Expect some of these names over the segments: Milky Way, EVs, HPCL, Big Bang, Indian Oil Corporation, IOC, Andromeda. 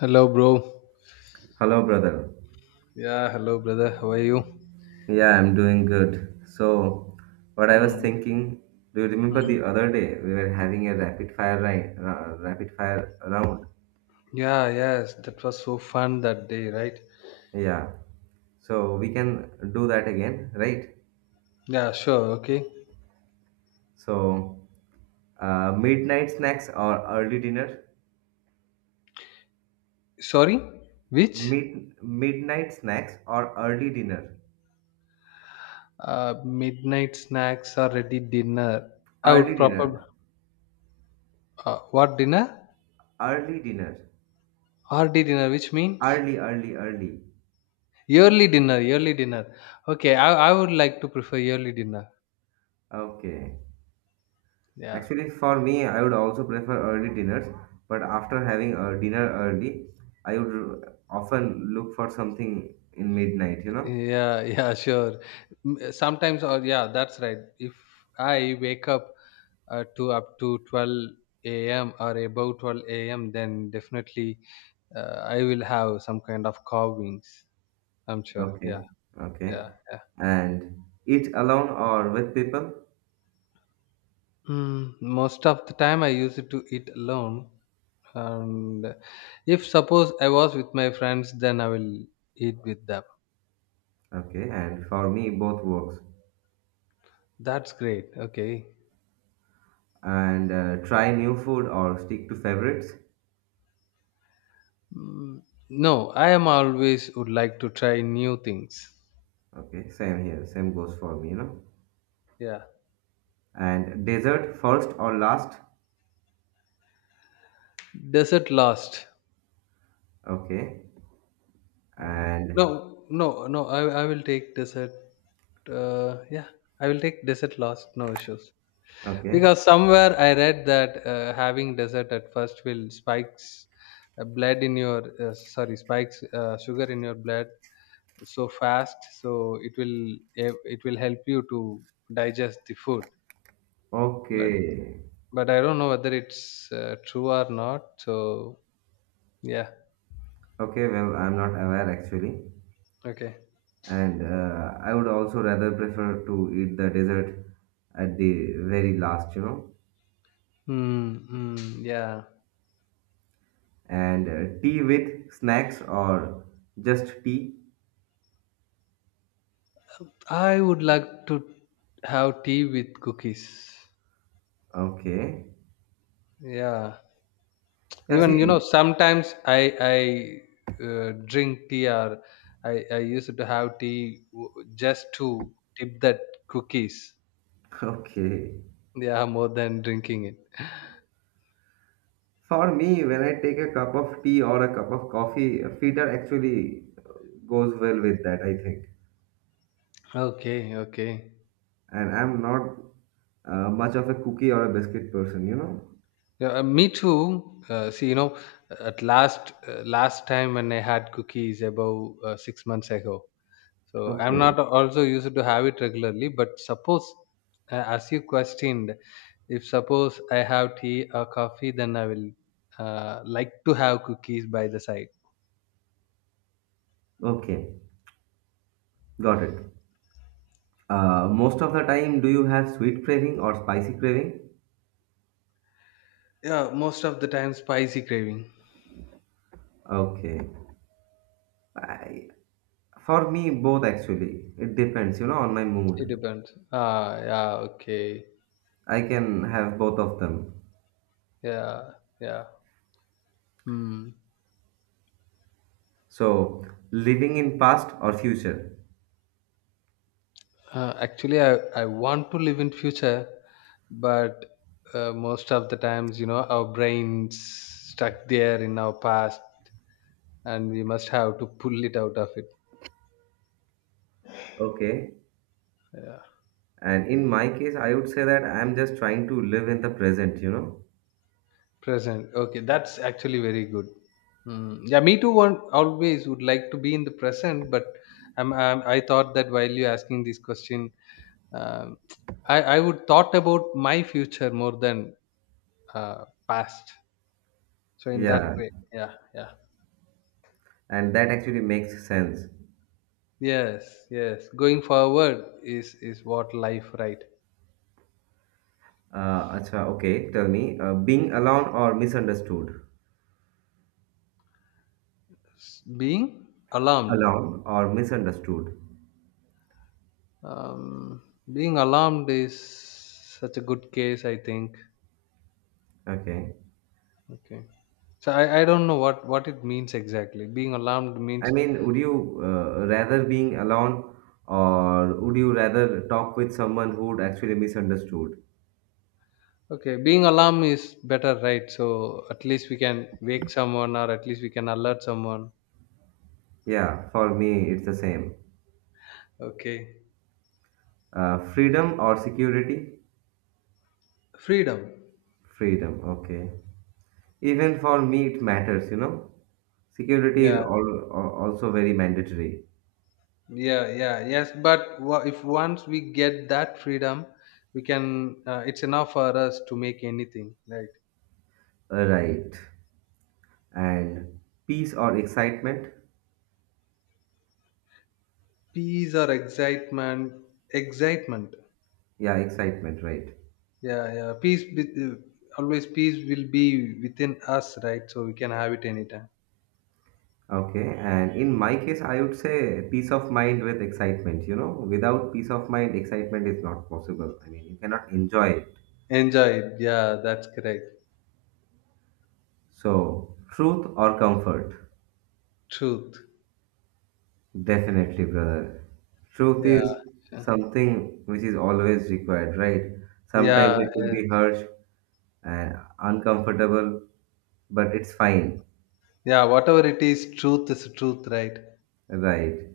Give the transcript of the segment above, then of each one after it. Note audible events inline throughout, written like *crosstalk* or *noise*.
Hello, bro. Hello, brother. Yeah, hello, brother. How are you? Yeah, I'm doing good. So, what I was Hmm. thinking, do you remember Hmm. the other day we were having a rapid fire round? Yeah, yes, that was so fun that day, right? Yeah. So we can do that again, right? Yeah, sure. Okay. So, midnight snacks or early dinner? Sorry, which Midnight snacks or early dinner? Midnight snacks are ready dinner? I Early would probably dinner. What dinner? Early dinner. Early dinner, which means Early, early, early. yearly dinner. Yearly dinner. Okay, I would like to prefer yearly dinner. Okay. Yeah. Actually, for me, I would also prefer early dinners, but after having a dinner early, I would often look for something in midnight, you know? Yeah, *laughs* yeah, sure. Sometimes, or yeah, that's right. If I wake up to up to 12 a.m. or above 12 a.m., then definitely I will have some kind of carvings. I'm sure. Yeah, Okay, okay. yeah, yeah. And eat alone or with people? Most of the time, I use it to eat alone. And if suppose I was with my friends, then I will eat with them. Okay, and for me, both works. That's great. Okay. And try new food or stick to favorites? Mm, no, I am always would like to try new things. Okay, same here, same goes for me, you know? Yeah. And dessert first or last? Desert last. Okay, Mm. No, and no, no. I will take desert. Yeah, I will take desert last. No issues. okay, Because somewhere I read that having dessert at first will spikes blood in your sorry spikes sugar in your blood so fast. So it will help you to digest the food. But okay, but I don't know whether it's true or not. So yeah. okay, well, I'm not aware actually. Okay. And I would also rather prefer to eat the dessert at the very last, you know. Hmm. Hmm, yeah. And tea with snacks or just tea? I would like to have tea with cookies. Okay. Yeah, Yeah, even see, sometimes I drink tea or I used to have tea just to dip that cookies. *laughs* okay. Yeah, more than drinking it. For me, when I take a cup of tea or a cup of coffee, a feeder actually goes well with that, I think. Okay, okay. And I'm not much of a cookie or a biscuit person, you know? Yeah, me too. See, at last last time when I had cookies about 6 months ago. So I'm Okay. not also used to have it regularly, but suppose, as you questioned, if suppose I have tea or coffee, then I will like to have cookies by the side. Okay. Got it. Most of the time, do you have sweet craving or spicy craving? Yeah, most of the time spicy craving. Okay. I, for me, both actually. It depends, you know, on my It mood. depends. Ah, yeah, okay. I can have both of them. Yeah, yeah. Hmm. So, living in past or future. Actually, I want to live in future, but most of the times, our brains stuck there in our past, and we must have to pull it out of it. Okay. Yeah, And in my case, I would say that I'm just trying to live in the present, you know? present. Okay, that's actually very good. Mm. Yeah, me too. One always would like to be in the present, but I thought that while you asking this question, um, I would thought about my future more than past. So in that Yeah. way, yeah, yeah, And that actually makes sense. yes, yes. Going forward is what life, right? Acha, okay. Tell me, being alone or misunderstood? Being alarmed. Alone or misunderstood? Um, being alarmed is such a good case, I think. Okay. Okay. So I don't know what it means exactly. Being alarmed I means mean, would you rather being alone or would you rather talk with someone who'd actually misunderstood? okay, being alarm is better, right? So at least we can wake someone or at least we can alert someone. Yeah, for me, it's the same. Okay. Freedom or security? Freedom. Freedom, okay. Even for me, it matters, you know. Security is Yeah. all, also very mandatory. Yeah, yeah, yes. But if once we get that freedom, we can it's enough for us to make anything, right? Right. And peace or excitement? Peace or excitement? Excitement. Yeah, excitement, right. Yeah, yeah. Peace with, always peace will be within us, right? So we can have it anytime. Okay, and in my case, I would say peace of mind with excitement. You know, without peace of mind, excitement is not possible. I mean, you cannot enjoy it. Enjoy, yeah, that's correct. So, truth or comfort? Truth. Definitely, brother. Truth Yeah. is something which is always required, right? Sometimes Yeah. it will be harsh and uncomfortable, but it's fine, Yeah. Whatever it is truth, right? right?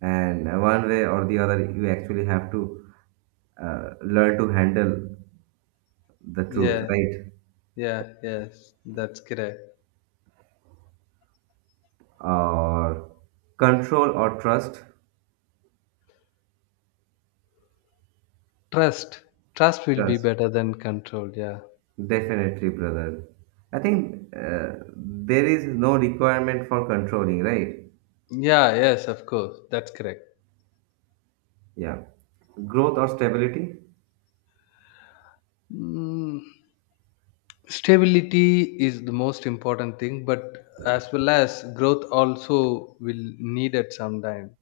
And one way or the other, you actually have to learn to handle the truth, Yeah. right? Yeah. Yes. That's correct. Or control or trust. Trust. Trust will be Trust, better than control. Yeah. definitely, brother. I think there is no requirement for controlling, right? Yeah. Yes. Of course. That's correct. Yeah. Growth or stability? Mm, stability is the most important thing, but as well as growth also will need it sometime.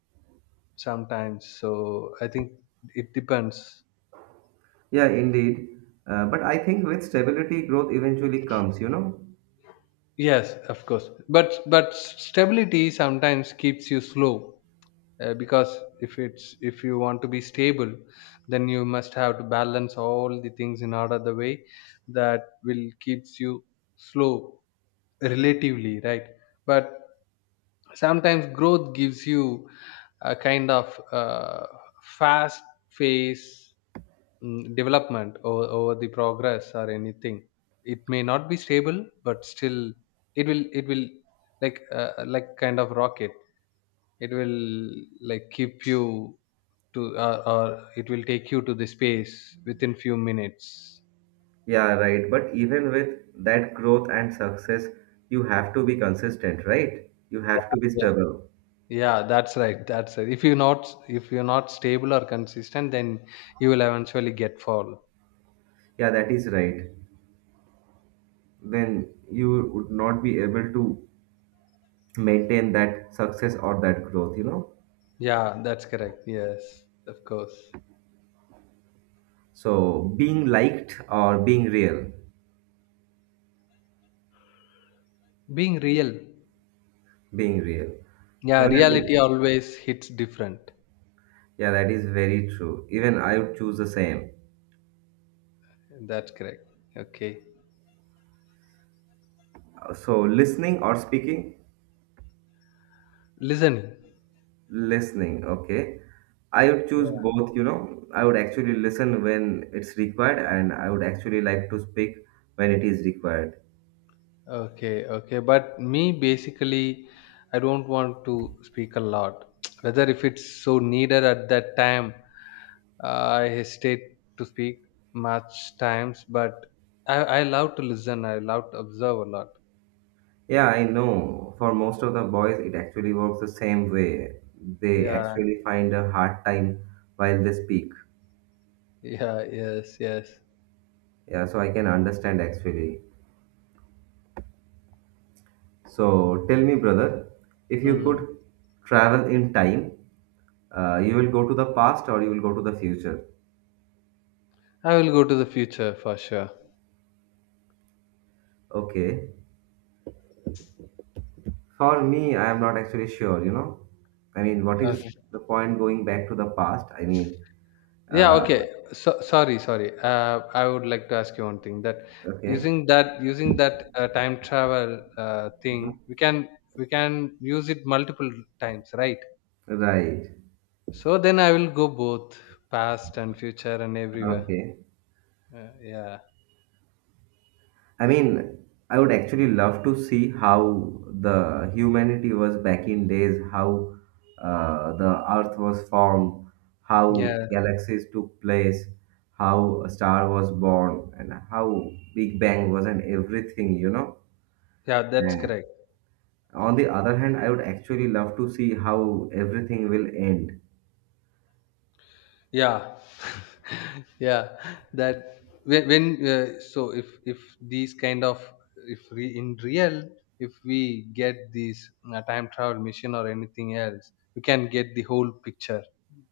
Sometimes. So I think it depends. Yeah, indeed. But I think with stability growth eventually comes, you know? Yes, of course. But stability sometimes keeps you slow because if you want to be stable, then you must have to balance all the things in order the way that will keeps you slow relatively, right? But sometimes growth gives you a kind of fast phase, development or over the progress or anything. It may not be stable, but still it will like kind of rocket. It will like keep you to or it will take you to the space within few minutes. Yeah, right, but even with that growth and success, you have to be consistent, right? You have Yeah, to be yeah. stable. Yeah, that's right, that's right. If you not if you're not stable or consistent, then you will eventually get fall. Yeah, that is right. Then you would not be able to maintain that success or that growth, you know. Yeah, that's correct. Yes, of course. So being liked or being real? Being real. Being real. Yeah, Well, reality always hits different. yeah, that is very true. Even I would choose the same. That's correct. Okay. So listening or speaking? Listening. Listening, okay. I would choose Yeah. both, you know. I would actually listen when it's required and I would actually like to speak when it is required. Okay, okay. But me basically I don't want to speak a lot. *tsk* Whether if it's so needed at that time, uh, I hesitate to speak much times, but I love to listen. I love to observe a lot. Yeah, I know for most of the boys it actually works the same way. They Yeah, actually find a hard time while they speak. *laughs* yeah, yes, yes. Yeah, so I can understand actually. So tell me, brother, if you Hmm. could travel in time, you will go to the past or you will go to the future? I will go to the future for sure. Okay. For me, I am not actually sure, you know. I mean, what is Okay. the point going back to the past? Yeah, uh, okay. So, sorry. I would like to ask you one thing that okay. using that time travel Mhm. thing, we can use it multiple times, right? Right. So then I will go both past and future and everywhere. Okay. Yeah, I mean, I would actually love to see how the humanity was back in days, how the Earth was formed, how yeah, galaxies took place, how a star was born, and how Big Bang was, and everything, you know. yeah. That's And correct. on the other hand, I would actually love to see how everything will end. Yeah, *laughs* yeah, that when so if these kind of, if we in real if we get these time travel machine or anything else, we can get the whole picture.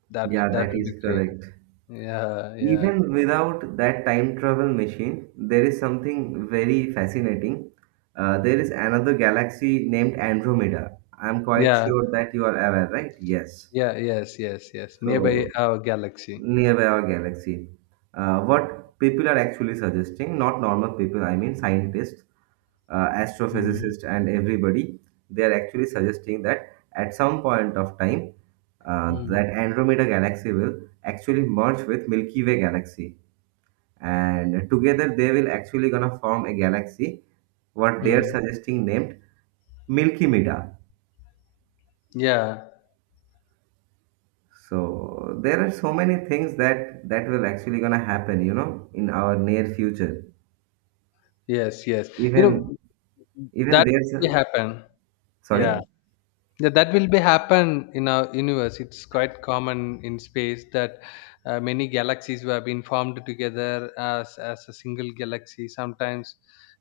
that Yeah, that that will is be great. correct. Yeah, yeah, Even without that time travel machine, there is something very fascinating. There is another galaxy named Andromeda. I'm quite yeah, sure that you are aware, right? Yes. yeah, yes, yes, yes, nearby So, our galaxy. nearby our galaxy. What people are actually suggesting, not normal people, I mean scientists, Mm. astrophysicists, and everybody, they are actually suggesting that at some point of time, Mm. that Andromeda galaxy will actually merge with Milky Way galaxy, and together they will actually gonna form a galaxy what they are Mm. suggesting named milky mida. Yeah, So there are so many things that will actually gonna happen, you know, in our near future. yes, yes, you Even know even that there's will a- happen. Yeah. sorry. Yeah, that will be happen in our universe. It's quite common in space that many galaxies have been formed together as a single galaxy. Sometimes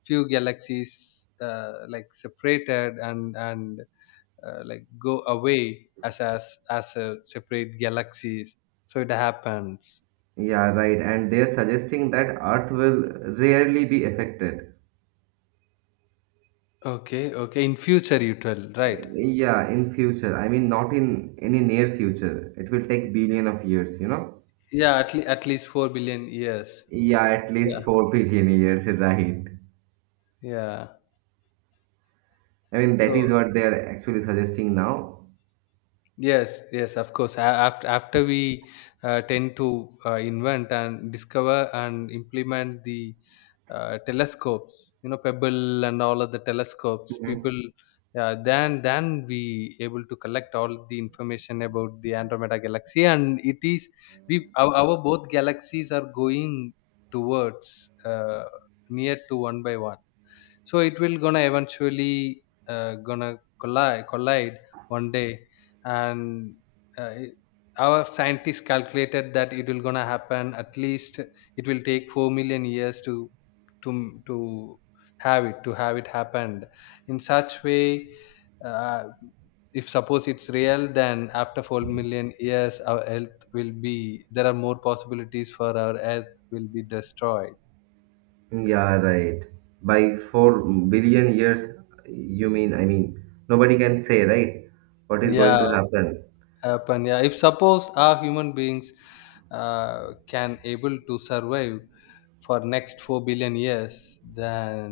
few galaxies like separated and like go away as a separate galaxies. So it happens. Yeah, right, and they're suggesting that earth will rarely be affected. Okay, okay. In future, you tell right? Yeah, in future, I mean not in any near future. It will take billion of years, you know. Yeah, at least 4 billion years. Yeah, at least Yeah, 4 billion years, *laughs* right. yeah. I mean, that So is what they are actually suggesting now. yes, yes, of course. After we tend to invent and discover and implement the telescopes, Pebble and all of the telescopes, Mhm. people then we able to collect all the information about the Andromeda galaxy, and it is we our both galaxies are going towards near to one by one. So it will gonna eventually gonna collide one day. And uh, it- our scientists calculated that it will gonna happen, at least it will take 4 million years to have it happened in such way. Uh, if suppose it's real, then after 4 million years our earth will be, there are more possibilities for our earth will be destroyed. Yeah, right. By 4 billion years, you mean, I mean, nobody can say, right? What is going Yeah, to happen? happen. Yeah, if suppose our human beings can able to survive for next 4 billion years, then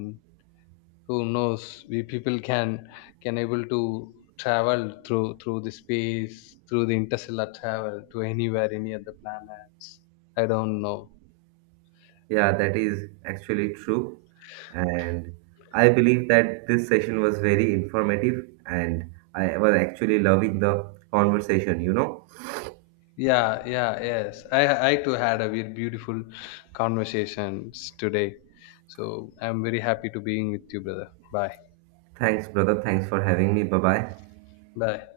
who knows, we people can able to travel through the space, through the interstellar travel to anywhere any other planets. I don't know. Yeah, that is actually true. And I believe that this session was very informative and I was actually loving the conversation, you know? Yeah, yeah, yes, I too had a very beautiful conversations today. So I'm very happy to being with you, brother. Bye Thanks, brother. Thanks for having me. Bye bye. bye.